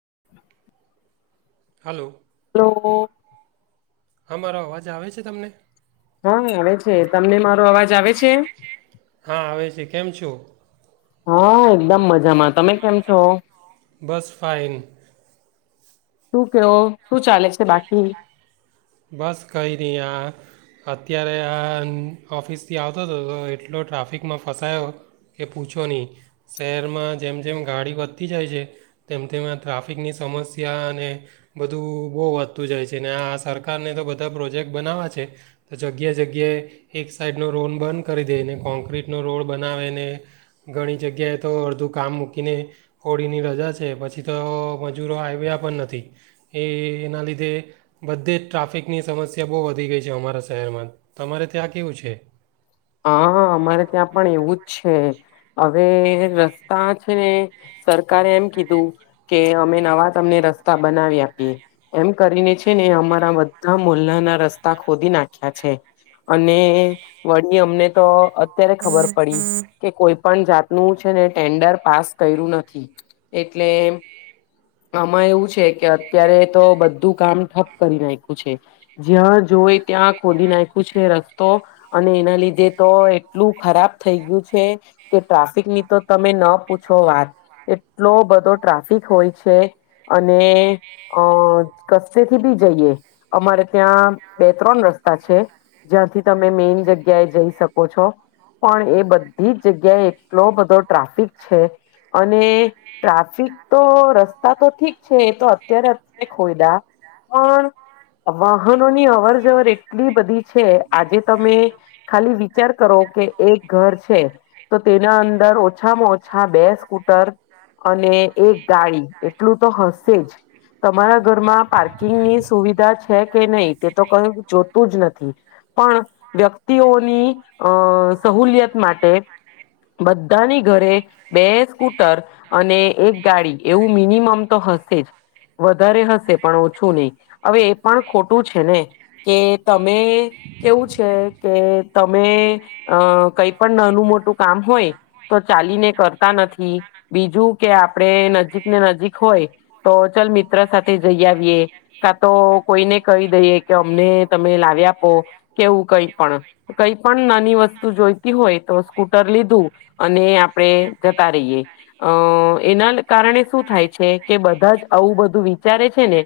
[inaudible] Hello. તો હા મારો અવાજ આવે છે તમને? હા આવે છે તમને મારો અવાજ આવે છે? હા આવે છે કેમ છો? હા એકદમ મજામાં તમે કેમ છો બસ ફાઇન શું કેવો શું ચાલે છે બાકી બસ કઈ નહી આ અત્યારે આ ઓફિસથી આવતો હતો એટલો ટ્રાફિકમાં ફસાયો કે પૂછો નહી શહેરમાં જેમ જેમ ગાડી વધતી જાય છે તેમ તેમ આ ટ્રાફિકની સમસ્યા અને બધું બહુ વધતું જાય છે ને આ સરકારને તો બધા પ્રોજેક્ટ બનાવવા્યા છે તો જગ્યા જગ્યાએ એક સાઈડનો રોન બંધ કરી દેને કોન્ક્રીટનો રોડ બનાવેને ઘણી જગ્યાએ તો અડધું કામ મૂકીને હોળીની રજા છે પછી તો મજૂરો આવ્યા પણ નથી એ એના લીધે બધે જ ટ્રાફિકની સમસ્યા બહુ વધી ગઈ છે અમારા શહેરમાં તમારે ત્યાં કેવું છે હા અમારે ત્યાં પણ એવું જ છે હવે રસ્તા છે ને સરકારે એમ કીધું કે અમે નવા તમને રસ્તા બનાવી આપીએ એમ કરીને છે ને અમારા બધા મોલ્લાના રસ્તા ખોદી નાખ્યા છે અને અમને તો અત્યારે ખબર પડી કે કોઈ પણ જાતનું છે ને ટેન્ડર પાસ કર્યું નથી એટલે આમાં એવું છે કે અત્યારે તો બધું કામ ઠપ કરી નાખ્યું છે જ્યાં જોઈ ત્યાં ખોદી નાખ્યું છે રસ્તો અને એના લીધે તો એટલું ખરાબ થઈ ગયું છે કે ટ્રાફિક ની તો તમે ન પૂછો વાત એટલો બધો ટ્રાફિક હોય છે અને અ કસેથી બી જઈએ અમારે ત્યાં બે ત્રણ રસ્તા છે જ્યાંથી તમે મેન જગ્યા જઈ શકો છો પણ એ બધી જ જગ્યાએ એટલો બધો ટ્રાફિક છે અને ટ્રાફિક તો રસ્તા તો ઠીક છે એ તો અત્યારે અત્યારે ખોઈદા પણ વાહનોની અવર જવર એટલી બધી છે આજે તમે વિચાર કરો કે એક ઘર છે તો તેના અંદર ઓછામાં ઓછા બે સ્કૂટર અને એક ગાડી એટલું તો હશે જ તમારા ઘરમાં પાર્કિંગની સુવિધા છે કે નહીિ તે તો કઈ જોતું જ નથી પણ વ્યક્તિ ્યતિઓની અ સહુલિયત માટે બધાની ઘરે બે સ્કૂટર અને એક ગાડી એવું મિનિમમ તો હશે જ વધારે હશે પણ ઓછું નહી હવે એ પણ ખોટું છે ને કે તમે કેવું છે તમે અ કઈ પણ નાનું મોટું કામ હોય તો ચાલીને કરતા નથી બીજું કે આપણે નજીક ને નજીક હોય તો ચાલ મિત્ર સાથે જઈ આવીએ કા તો કોઈને કહી દઈએ કે અમને તમે લાવ્યા આપો કેવું કઈ કઈ પણ નાની વસ્તુ જોઈતી હોય તો સ્કૂટર અને આપણે જતા રહીએ અ એના કારણે શું થાય છે કે બધા જ આવું બધું વિચારે છે ને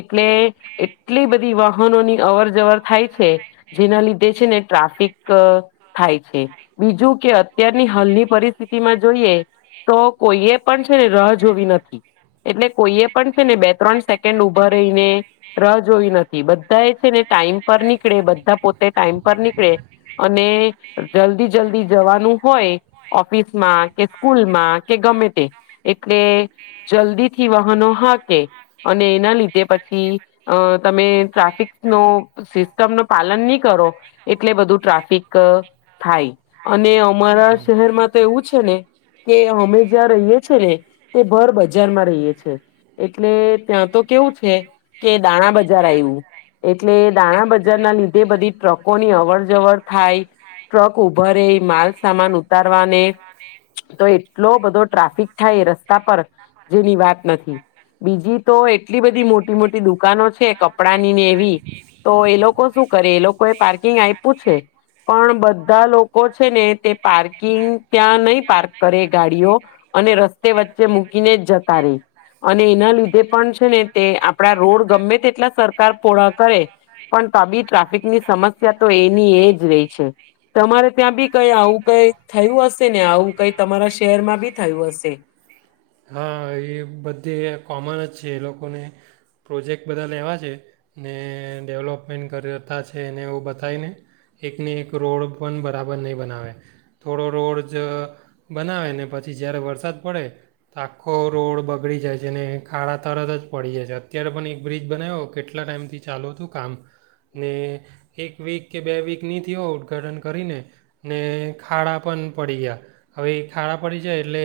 એટલે એટલી બધી વાહનોની અવર જવર થાય છે જેના લીધે ટ્રાફિક થાય છે બીજું કે અત્યારની હાલની પરિસ્થિતિમાં જોઈએ તો કોઈએ પણ છે ને રા જોવી નથી એટલે કોઈએ પણ છે ને બે ત્રણ સેકન્ડ ઉભા રહીને રા જોવી નથી બધા એ છે ને ટાઈમ પર નીકળે બધા પોતા ટમ પર નીકળે અને જલ્દી જલ્દી જ હોય ઓફિસમાં કે સ્કૂલમાં કે ગમે તે એટલે જલ્દી થી વાહનો હાકે અને એના લીધે પછી અ તમે ટ્રાફિક નો સિસ્ટમ ન પાલન નહી કર કરો એટલે બધું ટ્રાફિક થાય અમારા શહેરમાં તો એવું છે ને કે અમે જ્યાં રહીએ છેએ ને તે ભર બજારમાં રહીએ છે એટલે ત્યાં તો કેવું છે કે દાણા બજાર આવ્યું એટલે દાણા બજાર ના લીધે બધી ટ્રકો ની અવર જવર થાય ટ્રક ઉભ ર માલસામાન ઉતારવાને તો એટલો બધો ટ્રાફિક થાય રસ્તા પર જેની વાત નથી બીજી તો એટલી બધી મોટી મોટી દુકાનો છે કપડા ની ને એવી તો એ લોકો શું કરે એ લોકો કોઈ પાર્કિંગ આપ્યું છે પણ બધા લોકો લોકો છે ને તે પાર્કિંગ ત્યાં નહી પાર્ક કરે ગાડીઓ અને રસ્તે વચ્ચે મૂકીને જ જતા રે અને એના લીધે પણ છે ને તે આપડા રોડ ગમે તેટલા સરકાર પળા કરે પણ ત બી ટ્રાફિક સમસ્યા તો એની એ જ રહી છે તમા ત્યાં બી કઈ આવું કઈ થયું હશે ને આવું કઈ તમારા શહેરમાં બી થયું હશે. હા એ બધે કોમન જ એ લોકોને પ્રોજેક્ટ બધા લેવા છે ને ડેવલોપમેન્ટ કરતા છે એને એવું બતાવીને એકને એક રોડ પણ બ બરાબર નહીં બનાવે થોડો રોડ જ બનાવે ને પછી જ્યારે વરસાદ પડે તો આખો રોડ બગડી જાય છે ને ખાડા તરત જ પડી જાય છે અત્યારે પણ એક બ્રિજ બનાવ્યો કેટલા ટાઈમથી ચાલુ હતું કામ ને એક વીક કે બે વીકની થ હો ઉદઘાટન કરીને. ને ખાડા પણ પડી ગયા હવે એ ખાડા પડી જાય એટલે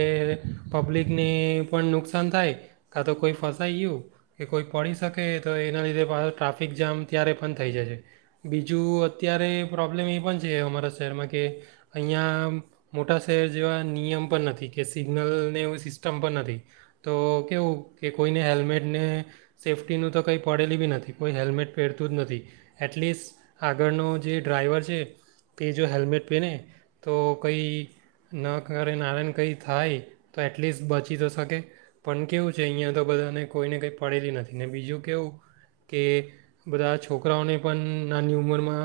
પબ્લિકને પણ નુકસાન થાય કા તો કોઈ ફસાઈ ગયું કે કોઈ પડી શકે તો એના લીધે ટ્રાફિક જામ ત્યારે પણ થઈ જાયશે બીજું અત્યારે પ્રોબ્લેમ એ પણ છે અમારા શહેરમાં કે અહીંયા મોટા શહેર જેવા નિયમ પણ નથી કે સિગ્નલને એું સિસ્ટમ પણ નથી તો કેવું કે કોઈને હેલ્મેટને સેફ્ટીનું તો કંઈ પડેલી બી નથી કોઈ હેલ્મેટ પહેરતું જ નથી એટલીસ્ટ આગળનો જે ડ્રાઈવર છે કે જો હેલ્મેટ પહેને તો કંઈ ન કરે નારાયણ કંઈ થાય તો એટલીસ્ટ બચી તો શકે પણ કેવું છે અહીંયા તો બધાને કોઈને કંઈ પડેલી નથી ને બીજું કેવું કે બધા છોકરાઓને પણ નાની ઉંમરમાં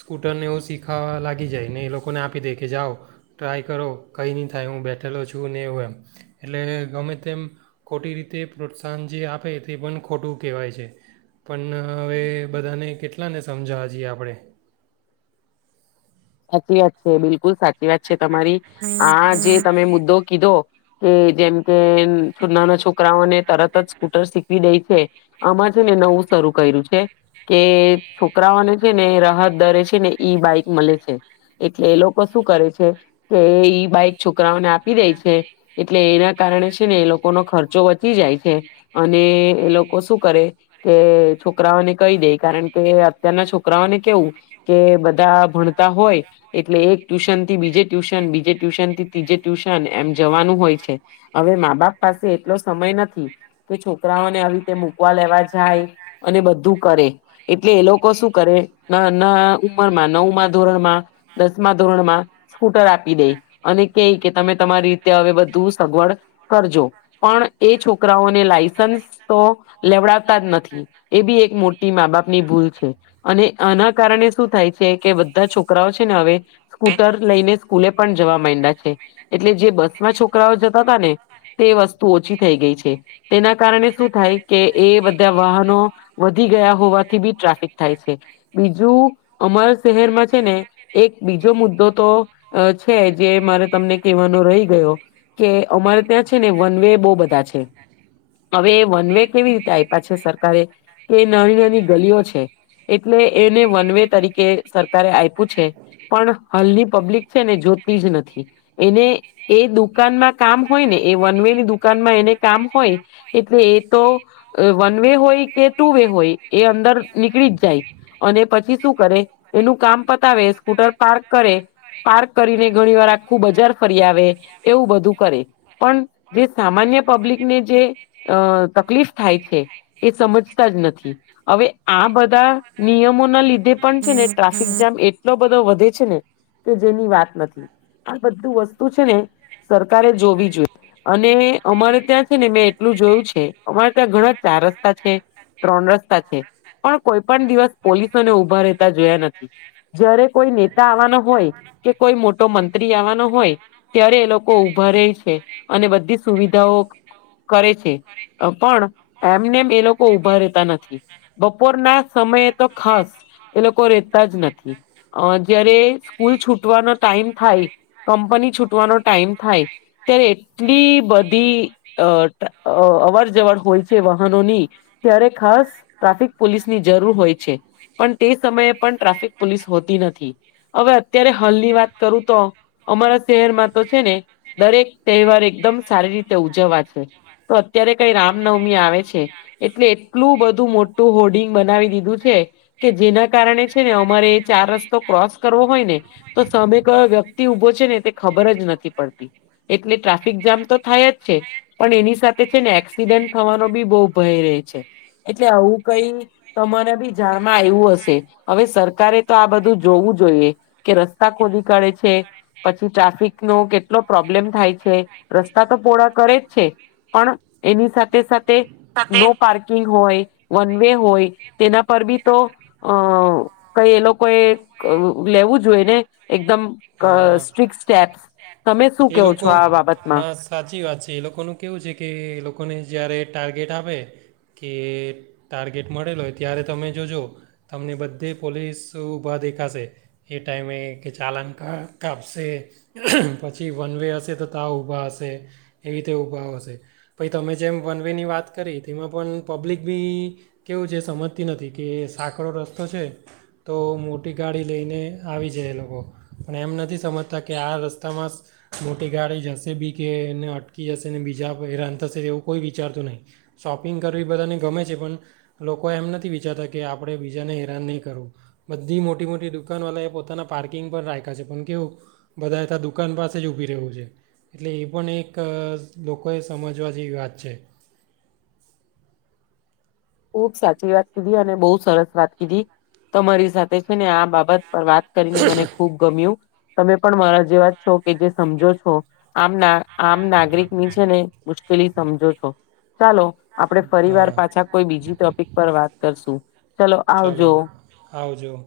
સ્કૂટરને એવું શીખ ખાવા લાગી જાય ને એ લોકોને આપી દે કે જાઓ ટ્રાય કરો કંઈ નહીં થાય હું બેઠેલો છું ને એવું એમ એટલે ગમે તેમ ખોટી રીતે પ્રોત્સાહન જે આપે તે પણ ખોટું કહેવાય છે પણ હવે બધાને કેટલાને સમજાવા જઈએ આપણે સાચી વાત છે બિલકુલ સાચી વાત છે. તમારી આ જે તમે મુદ્દો કીધો કે જેમ કે નાના છોકરાઓને તરત જ સ્કૂટર શીખવી દે છે આમાં છે ને નવું શરૂ કર્યું છે કે છોકરાઓને છે ને રાહત દરે છે ને ઈ બાઈક મળે છે. એટલે એ લોકો શું કરે છે કે ઈ બાઈક છોકરાઓને આપી દે છે એટલે એના કારણે છે ને એ લોકોનો ખર્ચો બચી જાય છે અને એ લોકો શું કરે કે છોકરાઓને કહી દે કારણ કે અત્યારના છોકરાઓને કેવું કે બધા ભણ હોય એટલે એક ટ્યુશન થી બીજે ટ્યુશન બીજે ટ્યુશન થી ત્રીજે ટ્યુશન એમ જવાનું હોય છે હવે મા બાપ પાસે એટલો સમય નથી કે છોકરાઓને આવી રીતે મૂકવા લેવા જાય અને બધું કરે એટલે એ લોકો શું કરે ના ઉમર માં નવર ધોરણમાં દસમા ધોરણ માં સ્કૂટર આપ દઈ અને ક કે તમે તમારી રીતે હવે બધું સગવડ કરજો પણ એ છોકરાઓને લાયસન્સ તો લેવડાવતા જ નથી એ બી એક મોટી મા બાપની ભૂલ છે અને આના કારણે શું થાય છે કે છોકરાઓ છે ને હવે સ્કૂટર લઈને સ્કૂલે પણ જવા માં છે એટલે જે બસમાં છોકરાઓ જતા ત ને વસ્તુ ઓછી થઈ ગઈ છે તેના કારણે શું થાય કે એ બધા વાહનો વધી ગયા હોવાથી બી ટ્રાફિક થાય છે બીજું અમર શહેરમાં ને એક બીજો મુદ્દો તો છે જે મારે તમને કહેવાનો રહી ગયો કે અમારે ત્યાં છે ને વન વ બહ બધા છે હવે એ વન વે કેવી રીતે આપ્યા છે સરકારે કે નાની નાની ગલીઓ છે એટલે એને વન વે તરીકે આપ્યું છે પણ હાલની પબ્લિક છે ને જોતી જ નથી એને એ દુકાનમાં કામ હોય ને એ ની દુકાનમાં એને કામ હોય એટલે એ તો વન વે હોય કે ટુ વે હોય એ અંદર નીકળી જ જાય અને પછી શું કરે. એનું કામ પતાવે સ્કૂટર પાર્ક કરે પાર્ક કરીને ઘણી વાર આખું બજાર ફરી આવે એવું બધું કરે પણ જે સામાન્ય પબ્લિકને જે તકલીફ થાય છે એ સમજતા જ નથી હવે આ બધા નિયમોના લીધે પણ છે ને ટ્રાફિક જામ એટલો બધો વધે. જેની વાત નથી આ બધું વસ્તુ છે ને સરકારે જોવી જોઈએ. અને અમારે ત્યાં છે ને મેં એટલું જોયું છે અમારે ત્યાં ઘણા ચાર રસ્તા છે ત્રણ રસ્તા છે પણ કોઈ પણ દિવસ પોલીસોને ઊભા રહેતા જોયા નથી. જયારે કોઈ નેતા આવવાનો હોય કે કોઈ મોટો મંત્રી આવવાનો હોય ત્યારે એ લોકો ઉઊભા રહે છે અને બધા સુવિધાઓ કરે છે પણ એમને એમ એ લોકો ઉભા રહેેતા નથી બપોર ના સમયે તો ખાસ એ લોકો જ્યારે સ્કૂલ છૂટવાનો ટાઈમ થાય કંપની છૂટવાનો ટાઈમ થાય ત્યારે એટલી અવર જવર હોય છે વાહનોની ત્યારે ખાસ ટ્રાફિક પોલીસની જરૂર હોય છે પણ તે સમયે પણ પોલીસ હોતી નથી હવે અત્યારે હાલની વાત કરું તો અમારા શહેરમાં તો છે ને દરેક તહેવાર એકદમ સારી રીતે ઉજવવા છે તો અત્યારે કઈ રામનવમી આવે છે એટલે એટલું બધું મોટું હોર્ડિંગ બનાવી દીધું છે કે જેના કારણે અમારે ચાર રસ્તો ક્રોસ કરવો હોય ને તો સામે કોણ વ્યક્તિ ઉભો છે ને ખબર જ નથી પડતી એટલે ટ્રાફિક જામ તો તો થાય જ છે પણ એની સાથે છે ને એક્સિડેન્ટ થવાનો બી બહ ભય રહે છે એટલે આવું કઈ તમારે બી જાણમાં આવ્યું હશે હવે સરકારે તો આ બધું જોવું જોઈએ કે રસ્તા ખોદી કાઢે છે પછી ટ્રાફિક નો કેટલો પ્રોબ્લેમ થાય છે. હા તો પોળ કરે જ છે પણ એની સાથે સાથે નો પાર્કિંગ હોય વન વે હોય તેના પર બી તો અ કઈ એ લોકોએ લેવું જોઈએ ને એકદમ અ સ્ટ્રીિક સ્ટેપ્સ તમે શું એ કહવો છો લોકો આ બાબત. હા સાચી વાત છે એ લોકોનું કેવું છે કે એ લોકોને જયારે ટાર્ગેટ આપે કે ટાર્ગેટ મળેલો હોય ત્યારે તમે જોજો તમને બધે પોલીસ ઊભા દેખાશે એ ટાઈમે કે ચાલના કાપશે પછી વન વે હશે તો તા ઊભા હશે એવી રીતે ઊભા હશે પછી તમે જેમ વન વે ની વાત કરી તેમાં પણ પબ્લિક બી કેવું છે સમજતી નથી કે સાંકડો રસ્તો છે તો મોટી ગાડી લઈને આવી જાય એ લોકો પણ એમ નથી સમજતા કે આ રસ્તામાં મોટી ગાડી જશે બી કેને અટકી જશે ને બીજા કોઈ હેરાન થશે એવું કોઈ વિચારતું નહીં શોપિંગ કરવી એ બધાને ગમે છે પણ લોકો એમ નથી વિચારતા કે આપણે બીજાને હેરાન નહીં કરવું બધી મોટી મોટી દુકાનવાળાએ પોતાના પાર્કિંગ પર રાખ્યા છે પણ કેવું બધા ત દુકાન પાસે જ ઊભી રહ્યું છે. એટલે એ પણ એક લોકોએ સમજવા જેવી વાત છે. ખૂબ સાચી વાત કીધી અને બહુ સરસ વાત કીધી તમારી સાથે છે ને આ બાબત પર વાત કરીને મને ખુબ ગમ્યું. તમે પણ મારા જે વાત છો કે જે સમજો છો આમ ના આમ નાગરિક ની છે ને પેલી સમજો છો. ચાલો આપડે ફરી વાર હા પાછા બીજી ટોપિક પર વાત કરશું ચલો ચાલો આવજો. આવજો